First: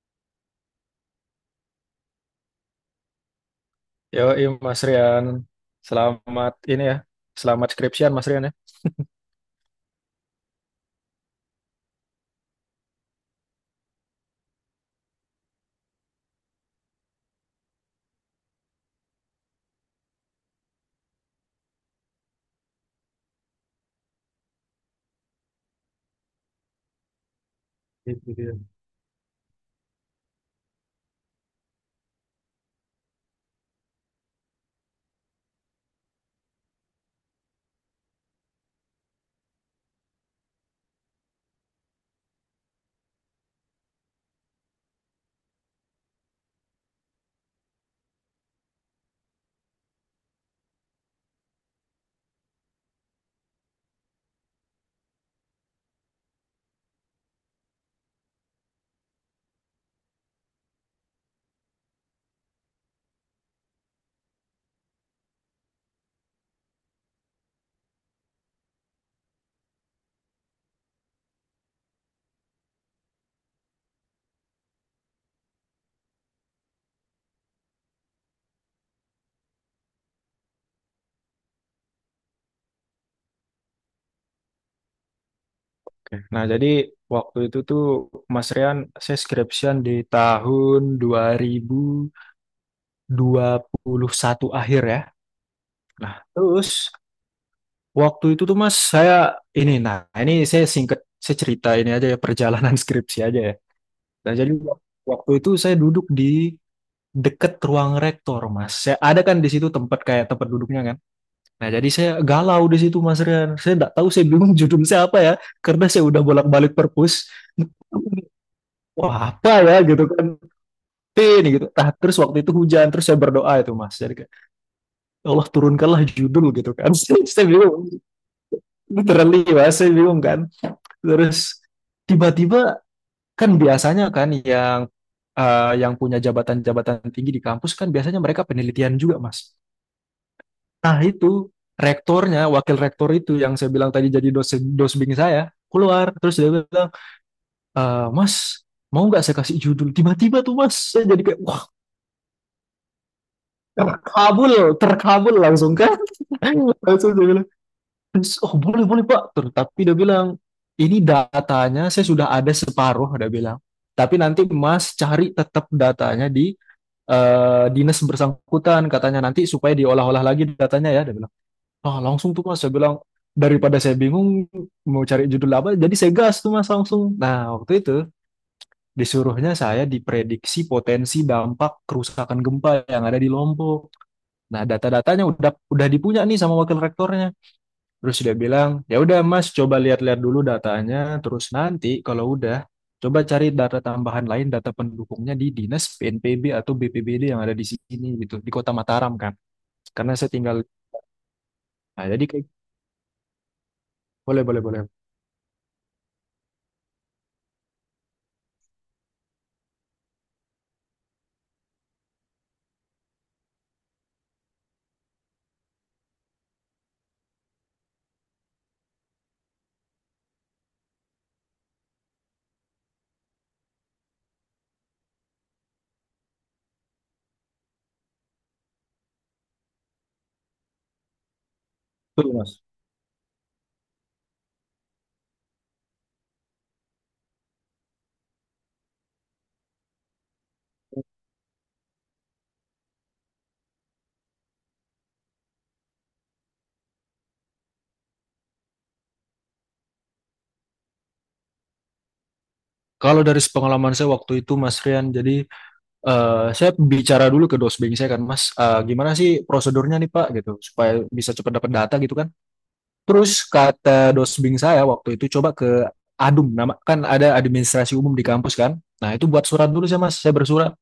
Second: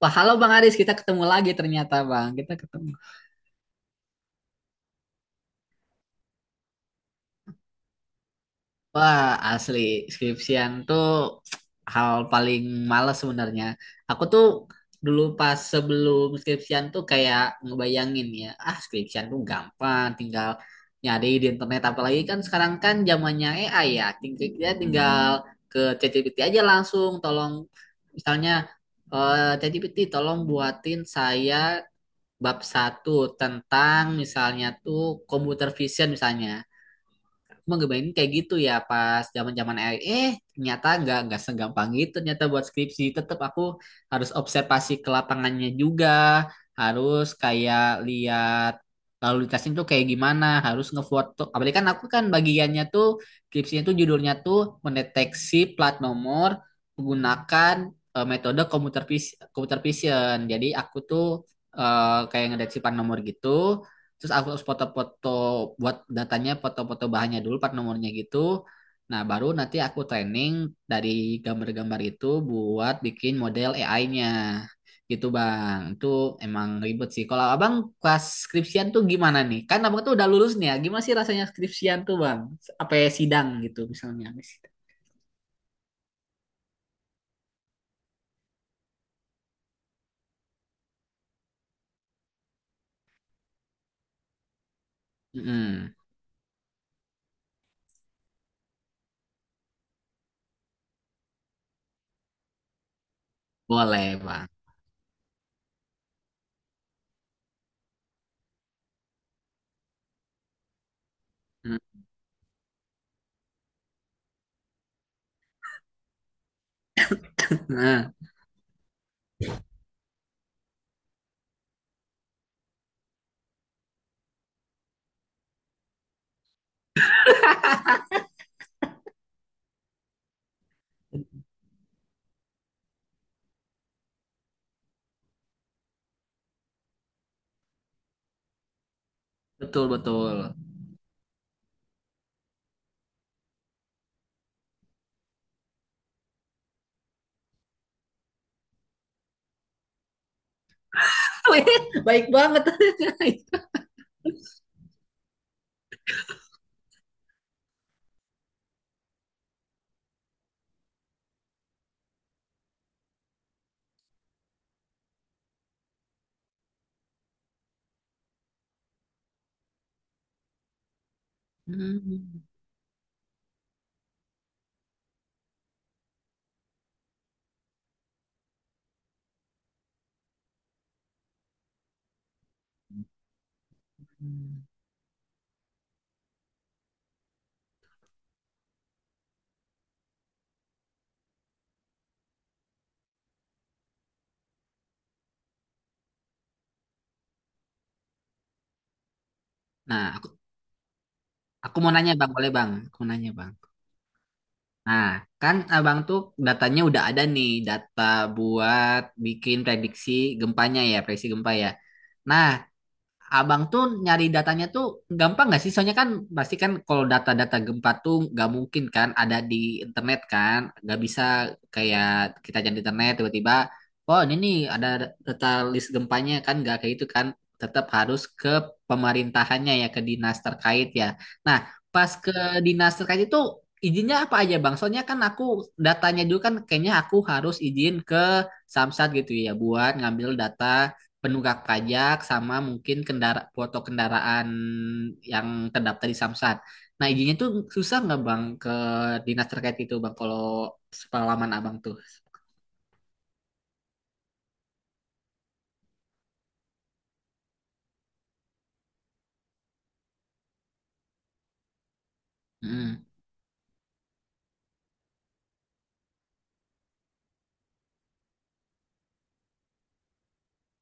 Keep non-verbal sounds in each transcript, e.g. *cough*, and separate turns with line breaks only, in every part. Wah, halo Bang Aris, kita ketemu lagi ternyata Bang. Kita ketemu.
Yoi Mas Rian, selamat ini ya, selamat skripsian Mas Rian ya.
Wah, asli skripsian tuh hal paling males sebenarnya. Aku tuh dulu pas sebelum skripsian tuh kayak ngebayangin ya, ah skripsian tuh gampang, tinggal nyari di internet. Apalagi kan sekarang kan zamannya AI ya, tinggal kita ke ChatGPT aja langsung, tolong
Gitu
misalnya
dia.
ChatGPT tolong buatin saya bab satu tentang misalnya tuh computer vision misalnya. Cuma ngebayangin kayak gitu ya pas zaman-zaman AI. Eh, ternyata nggak segampang gitu ternyata buat skripsi. Tetap aku harus observasi ke lapangannya juga. Harus kayak lihat lalu lintasnya tuh kayak gimana, harus ngefoto. Apalagi kan aku kan bagiannya tuh skripsinya tuh judulnya tuh mendeteksi plat nomor menggunakan metode computer vision. Jadi aku tuh kayak ngedeteksi plat nomor gitu terus aku harus foto-foto buat datanya, foto-foto bahannya dulu part nomornya gitu. Nah, baru nanti aku training dari gambar-gambar itu buat bikin model AI-nya, gitu Bang. Itu emang ribet sih. Kalau Abang kelas skripsian tuh gimana nih? Kan Abang tuh udah lulus nih ya, gimana sih rasanya skripsian tuh Bang, apa ya, sidang gitu misalnya, habis sidang.
Oke. Nah, jadi waktu itu tuh Mas Rian, saya skripsian di tahun dua dua ribu dua puluh satu akhir ya.
Mm-mm.
Nah terus waktu itu tuh Mas, saya ini, nah ini saya singkat, saya cerita ini aja ya perjalanan *laughs* skripsi aja ya.
Boleh
Nah
Bang.
jadi waktu itu saya duduk di deket ruang rektor Mas. Saya ada kan di situ, tempat kayak tempat duduknya kan. Nah jadi saya galau di situ Mas Rian. Saya nggak tahu, saya bingung judul saya apa ya, karena saya udah bolak-balik perpus.
Nah,
Wah apa ya gitu kan, P ini gitu. Nah terus waktu itu hujan, terus saya berdoa itu Mas. Jadi kayak, "Ya Allah, turunkanlah judul gitu kan." *laughs* Saya bingung, literally Mas, saya bingung kan. Terus tiba-tiba kan biasanya kan yang yang punya jabatan-jabatan tinggi di kampus kan biasanya mereka penelitian juga, Mas.
betul, betul.
Nah, itu rektornya, wakil rektor itu yang saya bilang tadi jadi dosen dosbing saya, keluar terus dia bilang, "Eh, Mas, mau nggak saya kasih judul?" Tiba-tiba tuh Mas, saya jadi kayak, "Wah,
*laughs* Baik banget. *laughs*
terkabul, terkabul langsung kan." *laughs* Langsung dia bilang, "Terus," "Oh, boleh, boleh, Pak." Terus, tapi dia bilang, "Ini datanya saya sudah ada separuh," dia bilang. Tapi nanti Mas cari tetap datanya di dinas bersangkutan, katanya, nanti supaya diolah-olah lagi datanya ya dia bilang. Ah langsung tuh
Hmm.
Mas saya bilang, daripada saya bingung mau cari judul apa, jadi saya gas tuh Mas langsung. Nah waktu itu disuruhnya saya diprediksi potensi dampak kerusakan gempa yang ada di Lombok. Nah data-datanya udah dipunya nih sama wakil rektornya. Terus dia bilang, ya udah Mas, coba lihat-lihat dulu datanya. Terus nanti kalau udah, coba cari data tambahan lain, data pendukungnya di dinas PNPB atau BPBD yang ada di sini gitu, di Kota Mataram kan.
Nah,
Karena
aku.
saya tinggal.
Aku mau
Nah,
nanya
jadi
Bang,
kayak
boleh Bang? Aku mau nanya Bang.
boleh, boleh, boleh.
Nah, kan Abang tuh datanya udah ada nih, data buat bikin prediksi gempanya ya, prediksi gempa ya. Nah, Abang tuh nyari datanya tuh gampang nggak sih? Soalnya kan pasti kan kalau data-data gempa tuh nggak mungkin kan ada di internet kan, nggak bisa kayak kita cari di internet tiba-tiba, oh ini nih ada data list gempanya, kan nggak kayak itu kan, tetap harus ke pemerintahannya ya, ke dinas terkait ya. Nah, pas ke
Betul, Mas.
dinas terkait itu izinnya apa aja Bang? Soalnya kan aku datanya dulu kan kayaknya aku harus izin ke Samsat gitu ya, buat ngambil data penunggak pajak sama mungkin kendara, foto kendaraan yang terdaftar di Samsat. Nah, izinnya tuh susah nggak Bang ke dinas terkait itu Bang, kalau sepengalaman Abang tuh.
Kalau dari pengalaman saya waktu itu, Mas Rian, jadi saya bicara dulu ke dosbing saya kan, Mas, gimana sih prosedurnya nih Pak gitu, supaya bisa cepat dapat data gitu kan.
Hmm.
Terus kata dosbing saya waktu itu, coba ke ADUM, nama kan ada administrasi umum di kampus kan. Nah itu buat surat dulu saya Mas, saya bersurat.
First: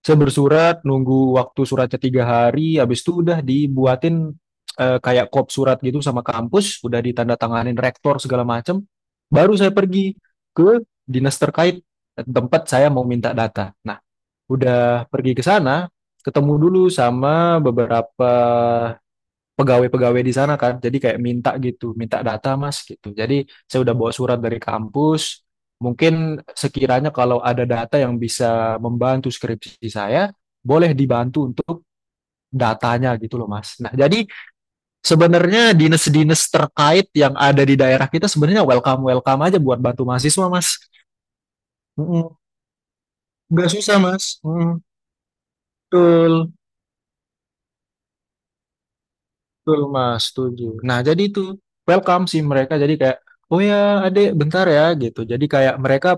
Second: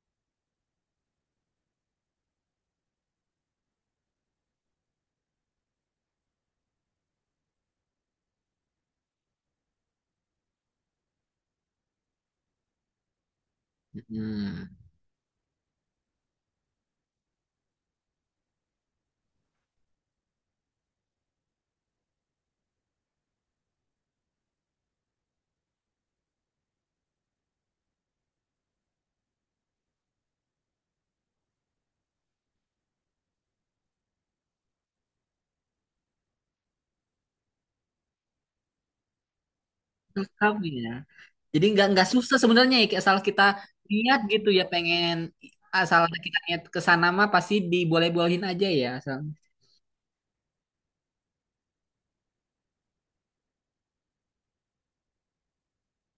Saya bersurat, nunggu waktu suratnya 3 hari, habis itu udah dibuatin kayak kop surat gitu sama kampus, udah ditandatanganin rektor segala macem. Baru saya pergi ke dinas terkait tempat saya mau minta data. Nah
Hmm.
udah pergi ke sana, ketemu dulu sama beberapa pegawai-pegawai di sana kan. Jadi kayak minta gitu, minta data Mas gitu. Jadi saya udah bawa surat dari kampus. Mungkin sekiranya kalau ada data yang bisa membantu skripsi saya, boleh dibantu untuk datanya gitu loh Mas. Nah, jadi sebenarnya dinas-dinas terkait yang ada di daerah kita sebenarnya welcome-welcome aja buat bantu mahasiswa
Rekam
Mas.
ya. Jadi nggak
Mm-mm.
susah sebenarnya ya, asal kita
Nggak susah
niat
Mas.
gitu ya,
Mm,
pengen, asal kita
betul.
niat ke sana mah pasti diboleh-bolehin aja ya, asal.
Betul Mas, setuju. Nah jadi itu welcome sih mereka. Jadi kayak oh ya adek bentar ya gitu. Jadi kayak mereka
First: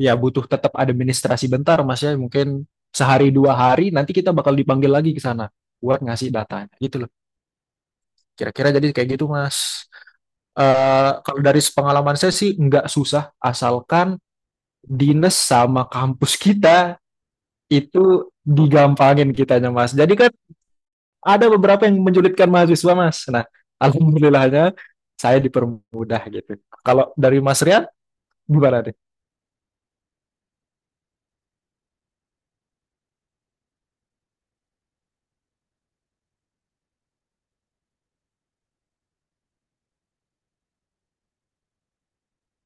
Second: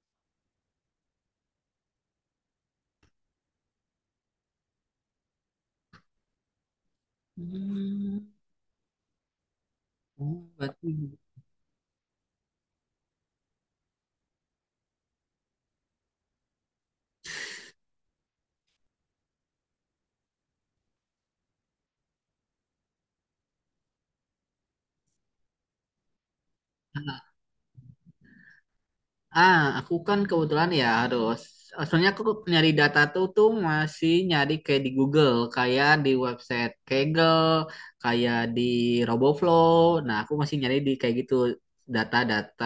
ya butuh tetap administrasi bentar Mas ya. Mungkin sehari 2 hari nanti kita bakal dipanggil lagi ke sana buat ngasih datanya gitu loh.
Hmm.
Kira-kira jadi kayak gitu Mas.
Oh, berarti.
Kalau dari pengalaman saya sih nggak susah, asalkan dinas sama kampus kita itu digampangin kitanya Mas. Jadi kan ada beberapa yang menyulitkan mahasiswa Mas. Nah, *laughs* alhamdulillahnya saya dipermudah gitu. Kalau dari Mas Rian gimana nih?
Ah, aku kan kebetulan ya harus. Soalnya aku nyari data tuh tuh masih nyari kayak di Google, kayak di website Kaggle, kayak di RoboFlow. Nah, aku masih nyari di kayak gitu, data-data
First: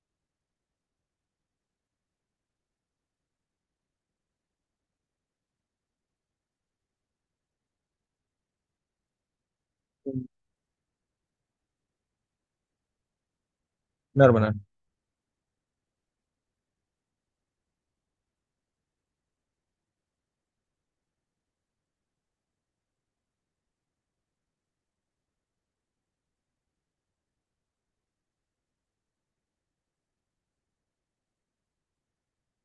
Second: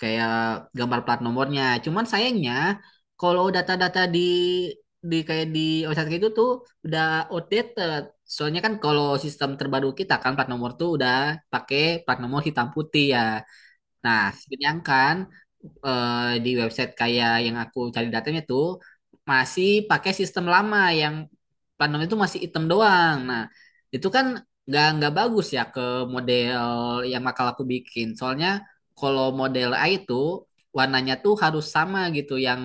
kayak gambar plat nomornya. Cuman sayangnya kalau data-data di kayak di website kayak gitu tuh udah outdated. Soalnya kan kalau sistem terbaru kita kan plat nomor tuh udah pakai plat nomor hitam putih ya. Nah,
Benar benar.
sedangkan di website kayak yang aku cari datanya tuh masih pakai sistem lama yang plat nomor itu masih hitam doang. Nah, itu kan nggak bagus ya ke model yang bakal aku bikin. Soalnya kalau model A itu warnanya tuh harus sama gitu yang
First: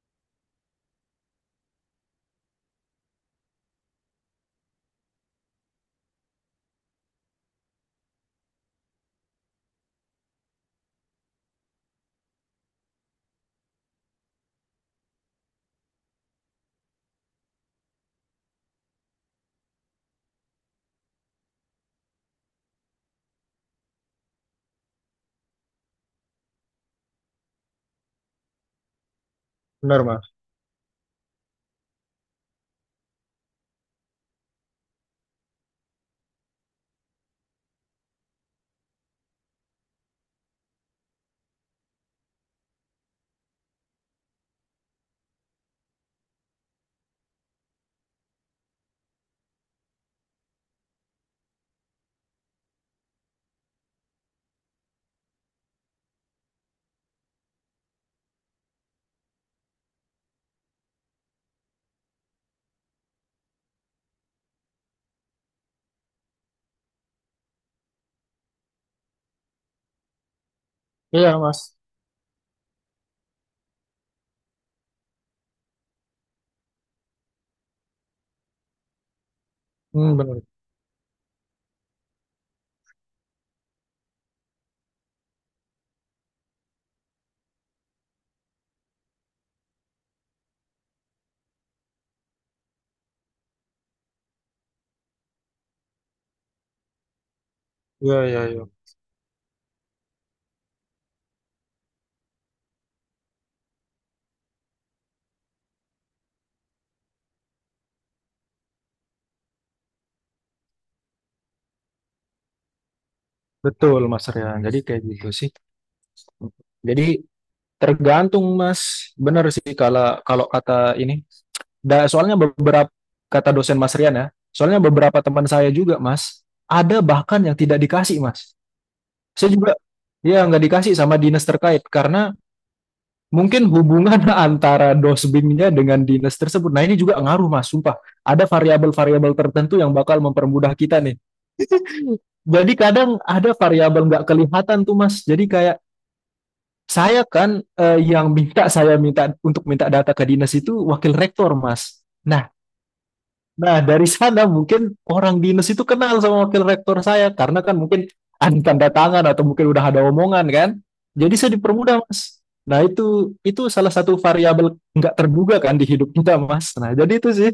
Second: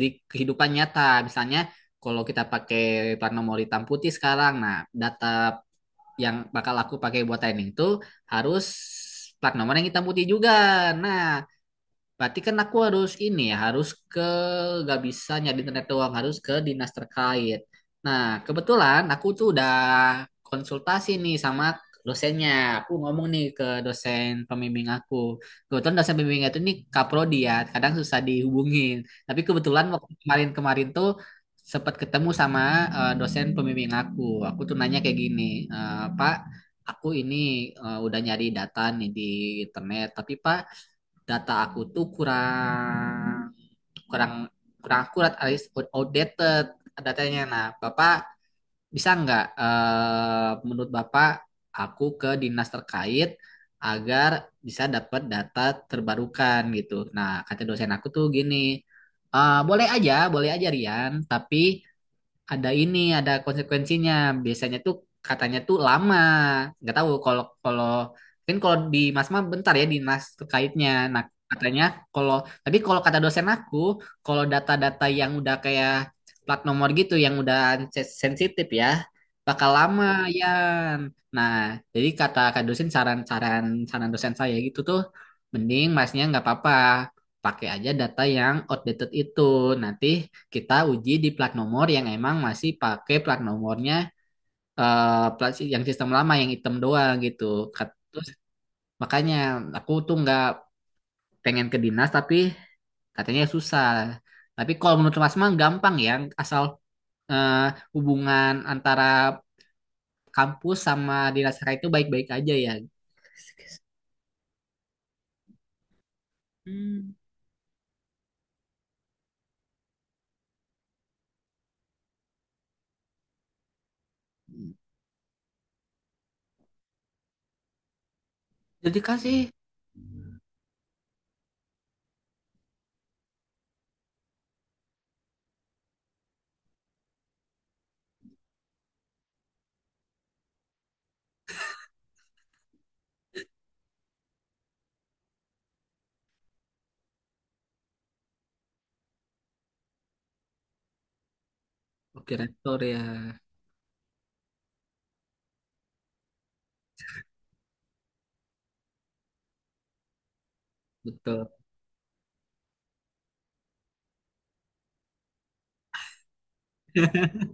di kehidupan nyata. Misalnya kalau kita pakai plat nomor hitam putih sekarang, nah, data yang bakal aku pakai buat training tuh harus plat nomor yang hitam putih juga. Nah, berarti kan aku harus ini ya, harus ke, gak bisa nyari internet doang, harus ke dinas terkait. Nah, kebetulan aku tuh udah konsultasi nih sama dosennya. Aku ngomong nih ke dosen pembimbing aku. Kebetulan dosen pembimbing itu nih kaprodi ya, kadang susah dihubungin. Tapi kebetulan
Benar,
waktu
Mas.
kemarin-kemarin tuh sempat ketemu sama dosen pembimbing aku. Aku tuh nanya kayak gini, "Eh, Pak, aku ini udah nyari data nih di internet, tapi Pak, data aku tuh kurang, kurang kurang akurat, alias outdated datanya. Nah, Bapak bisa nggak, menurut Bapak aku ke dinas terkait agar bisa dapat data terbarukan gitu." Nah, kata dosen aku tuh gini, "Eh, boleh aja Rian, tapi ada ini, ada konsekuensinya. Biasanya tuh katanya tuh lama. Nggak tahu kalau kalau mungkin kalau di Masma bentar ya dinas terkaitnya." Nah,
Iya, Mas.
katanya kalau, tapi kalau kata dosen aku, kalau data-data yang udah kayak plat nomor gitu yang udah sensitif ya bakal lama
Hmm, benar.
ya. Nah, jadi kata kak dosen, saran dosen saya gitu tuh, mending masnya nggak apa-apa pakai aja data yang outdated itu. Nanti kita uji di plat nomor yang emang masih pakai plat nomornya eh, yang sistem lama yang hitam doang gitu.
Iya,
Terus
iya, iya.
makanya aku tuh nggak pengen ke dinas tapi katanya susah. Tapi kalau menurut Mas mah gampang ya, asal eh, hubungan antara kampus sama dinas raya itu baik-baik aja ya.
Betul Mas Rian. Jadi kayak gitu sih.
Hmm,
Jadi tergantung Mas. Benar sih kalau kalau kata ini. Da, soalnya beberapa kata dosen Mas Rian ya. Soalnya beberapa teman saya juga Mas. Ada bahkan yang tidak dikasih Mas.
jadi kasih.
Saya juga ya nggak dikasih sama dinas terkait karena mungkin hubungan *laughs* antara dosbingnya dengan dinas tersebut. Nah ini juga ngaruh Mas, sumpah. Ada variabel-variabel tertentu yang bakal mempermudah kita nih. Jadi kadang ada variabel nggak kelihatan tuh Mas. Jadi kayak saya kan yang minta, saya minta untuk minta data ke dinas itu wakil rektor Mas.
Oke,
Nah
rektor ya.
Nah, dari sana mungkin orang dinas itu kenal sama wakil rektor saya karena kan mungkin ada tanda tangan atau mungkin udah ada omongan kan. Jadi
Betul.
saya dipermudah, Mas. Nah, itu salah satu variabel nggak terduga kan di hidup kita, Mas. Nah, jadi itu sih,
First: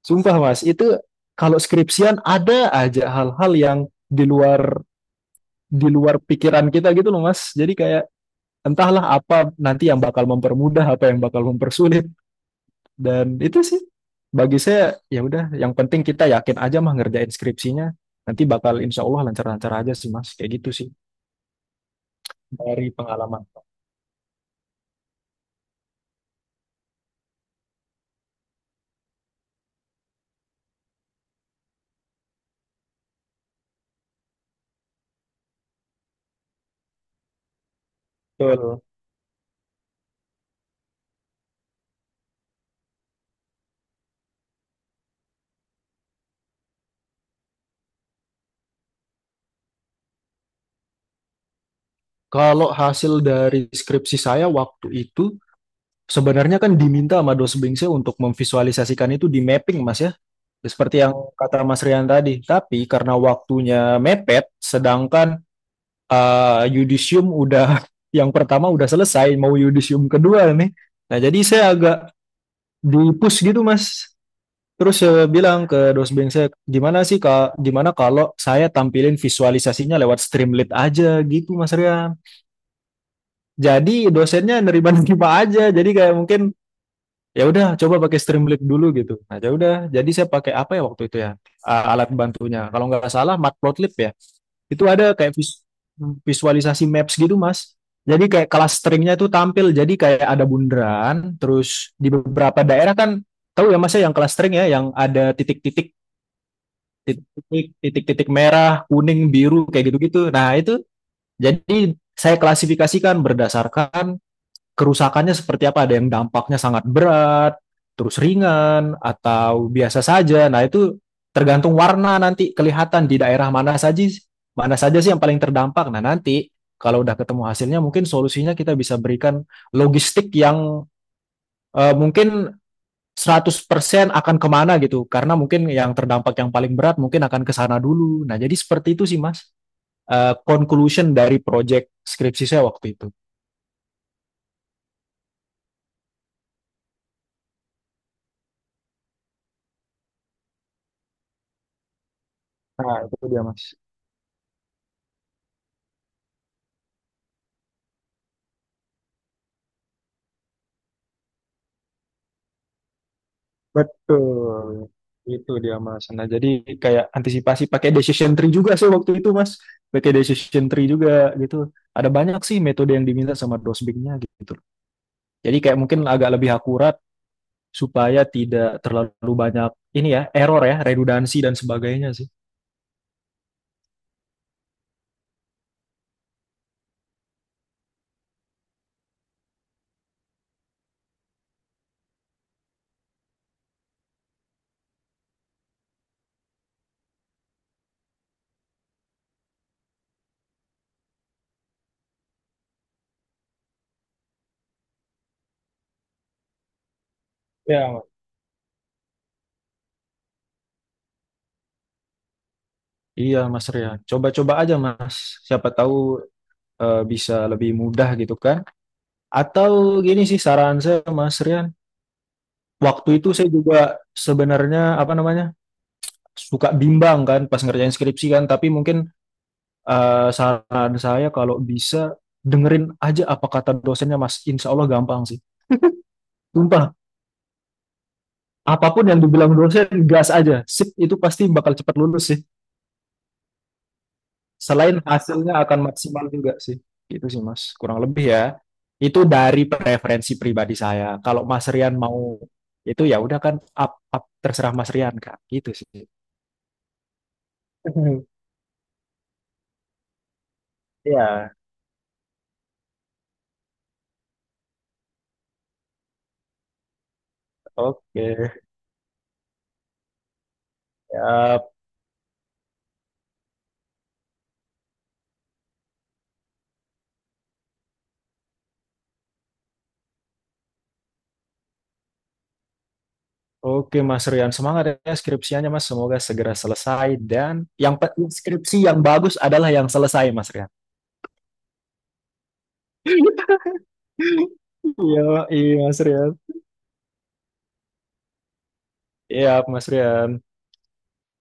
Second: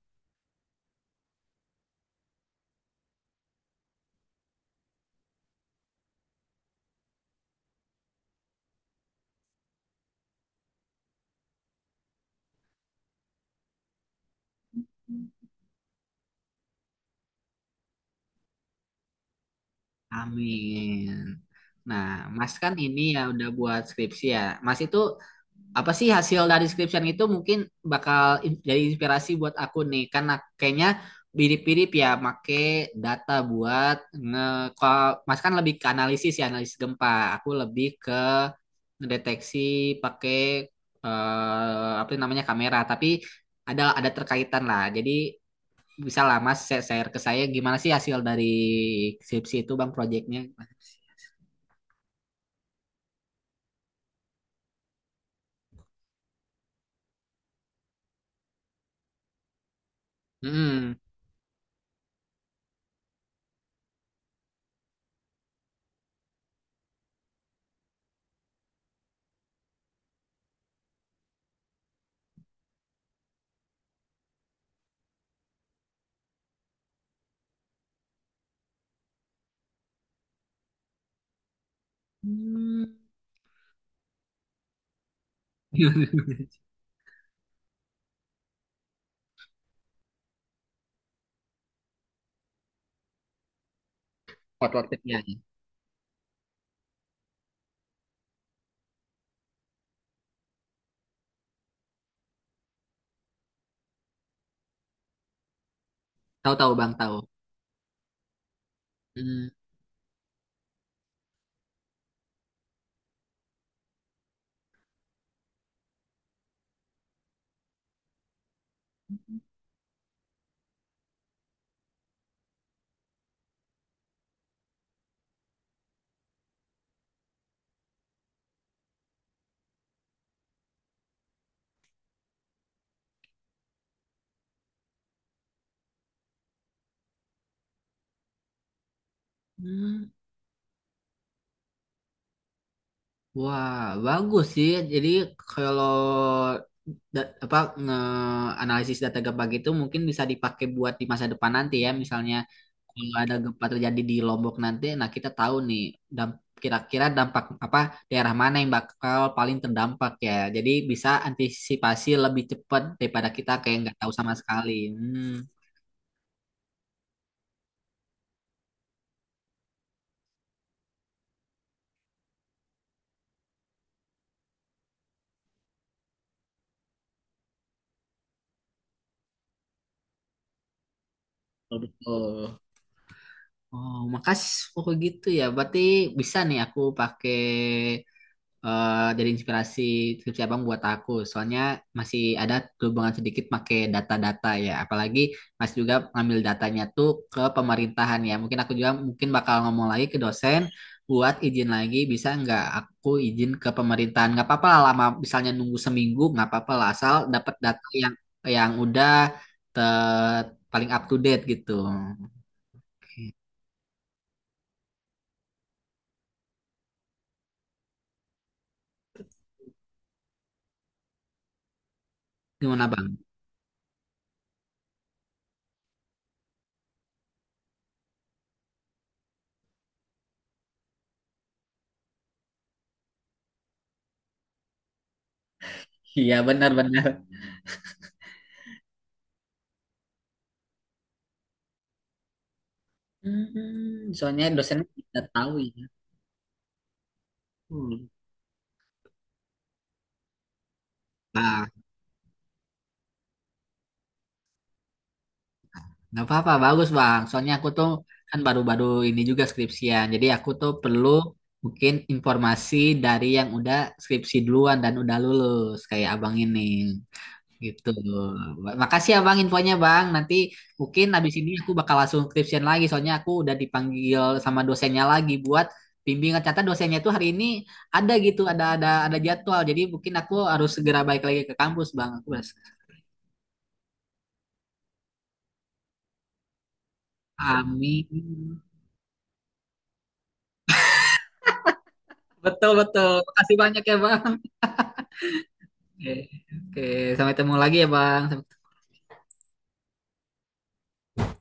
sumpah, Mas, itu kalau skripsian ada aja hal-hal yang di luar di luar pikiran kita gitu loh, Mas. Jadi kayak entahlah apa nanti yang bakal mempermudah, apa yang bakal mempersulit, dan itu sih bagi saya ya udah, yang penting kita yakin aja mah ngerjain skripsinya, nanti bakal insya Allah lancar-lancar aja sih Mas kayak gitu sih,
Amin. Nah, Mas kan
dari
ini ya
pengalaman.
udah buat skripsi ya. Mas itu apa sih hasil dari skripsian itu, mungkin bakal in- jadi inspirasi buat aku nih. Karena kayaknya mirip-mirip ya make data buat nge, kalau Mas kan lebih ke analisis ya, analisis gempa. Aku lebih ke
Betul.
deteksi pakai apa namanya, kamera, tapi ada terkaitan lah. Jadi bisa lah Mas share share ke saya gimana sih hasil dari skripsi itu Bang, proyeknya.
Kalau hasil dari skripsi saya waktu itu, sebenarnya kan diminta sama dosen bimbing untuk memvisualisasikan itu di mapping Mas ya,
Mm-mm.
seperti yang kata Mas Rian tadi, tapi karena waktunya mepet, sedangkan yudisium udah *laughs* yang pertama udah selesai mau yudisium kedua nih. Nah, jadi saya agak di push gitu Mas, terus saya bilang ke dosen saya, gimana sih kak, gimana kalau saya tampilin visualisasinya lewat Streamlit aja gitu Mas Rian.
Hmm.
Jadi dosennya nerima-nerima aja, jadi kayak mungkin
*laughs*
ya udah coba pakai Streamlit dulu gitu. Nah ya udah jadi saya pakai apa ya waktu itu ya, alat bantunya kalau nggak salah Matplotlib ya.
Spot
Itu
work
ada
tripnya.
kayak visualisasi maps gitu Mas. Jadi kayak kelas stringnya itu tampil, jadi kayak ada bundaran terus di beberapa daerah kan, tahu ya Mas ya, yang kelas, ya yang ada
Tahu, tahu Bang, tahu.
titik-titik merah kuning
Mm.
biru kayak gitu-gitu, nah itu jadi saya klasifikasikan berdasarkan kerusakannya seperti apa. Ada yang dampaknya sangat berat, terus ringan, atau biasa saja. Nah, itu tergantung warna nanti kelihatan di daerah mana saja, mana saja sih yang paling terdampak. Nah, nanti kalau udah ketemu hasilnya mungkin solusinya kita bisa berikan logistik yang mungkin 100% akan kemana gitu, karena mungkin yang terdampak yang paling berat mungkin akan ke sana dulu. Nah, jadi seperti itu sih Mas.
Hmm.
Conclusion dari project skripsi saya waktu itu.
Wah, bagus sih. Jadi kalau da- apa, nge-analisis data gempa gitu mungkin bisa dipakai buat di masa depan nanti ya. Misalnya
Nah,
kalau
itu
ada
dia Mas.
gempa terjadi di Lombok nanti, nah, kita tahu nih, damp- kira-kira dampak apa, daerah mana yang bakal paling terdampak ya. Jadi bisa antisipasi lebih cepat daripada kita kayak nggak tahu sama sekali.
Betul.
Hmm,
Itu dia Mas. Nah, jadi kayak antisipasi pakai decision tree juga sih waktu itu Mas. Pakai decision tree juga gitu. Ada banyak sih metode yang diminta sama dosbingnya gitu. Jadi kayak mungkin agak lebih akurat supaya tidak terlalu banyak ini ya, error ya, redundansi dan sebagainya sih.
betul. Oh, makasih. Oh, gitu ya. Berarti bisa nih aku pakai dari inspirasi skripsi Abang buat aku. Soalnya masih ada hubungan sedikit pakai data-data ya. Apalagi Mas juga ngambil datanya tuh ke pemerintahan ya. Mungkin aku juga mungkin bakal ngomong lagi ke dosen buat izin lagi. Bisa nggak aku izin ke pemerintahan? Nggak apa-apa lah lama. Misalnya nunggu seminggu nggak apa-apa lah. Asal dapat data
Ya, Mas.
yang udah ter, paling up to date gitu. Oke.
Iya Mas Rian. Coba-coba aja Mas. Siapa tahu bisa lebih mudah gitu kan. Atau gini sih saran saya Mas Rian.
Gimana Bang?
Waktu itu saya juga sebenarnya apa namanya, suka bimbang kan pas ngerjain skripsi kan, tapi mungkin saran saya kalau bisa dengerin aja apa kata dosennya Mas, insya Allah gampang sih.
Iya,
Sumpah,
benar-benar.
apapun yang dibilang dosen, gas aja. Sip, itu pasti bakal cepat lulus sih.
Hmm, soalnya dosennya
Selain
tidak tahu
hasilnya
ya.
akan maksimal juga sih. Gitu sih Mas, kurang
Hmm.
lebih ya. Itu dari preferensi pribadi saya. Kalau
Nah,
Mas Rian mau itu ya udah kan, up terserah Mas Rian kan. Gitu sih.
nggak apa-apa, bagus Bang. Soalnya aku tuh
*laughs*
kan baru-baru ini juga skripsian, jadi aku tuh perlu
Ya,
mungkin informasi dari yang udah skripsi duluan dan udah lulus kayak Abang ini. Gitu.
oke.
Makasih ya Bang, infonya Bang. Nanti mungkin habis ini
Ya,
aku bakal langsung skripsian lagi soalnya aku udah dipanggil sama dosennya lagi buat bimbingan. Ternyata dosennya tuh hari ini ada gitu, ada jadwal. Jadi mungkin aku harus segera balik lagi ke kampus Bang. Aku harus-.
oke Mas Rian, semangat ya skripsianya Mas. Semoga segera selesai, dan yang
Amin.
skripsi yang bagus adalah yang selesai Mas Rian.
Betul, betul. Makasih banyak ya Bang.
Iya, iya Mas
Oke,
Rian.
oke. Sampai ketemu lagi ya Bang.
Iya Mas Rian.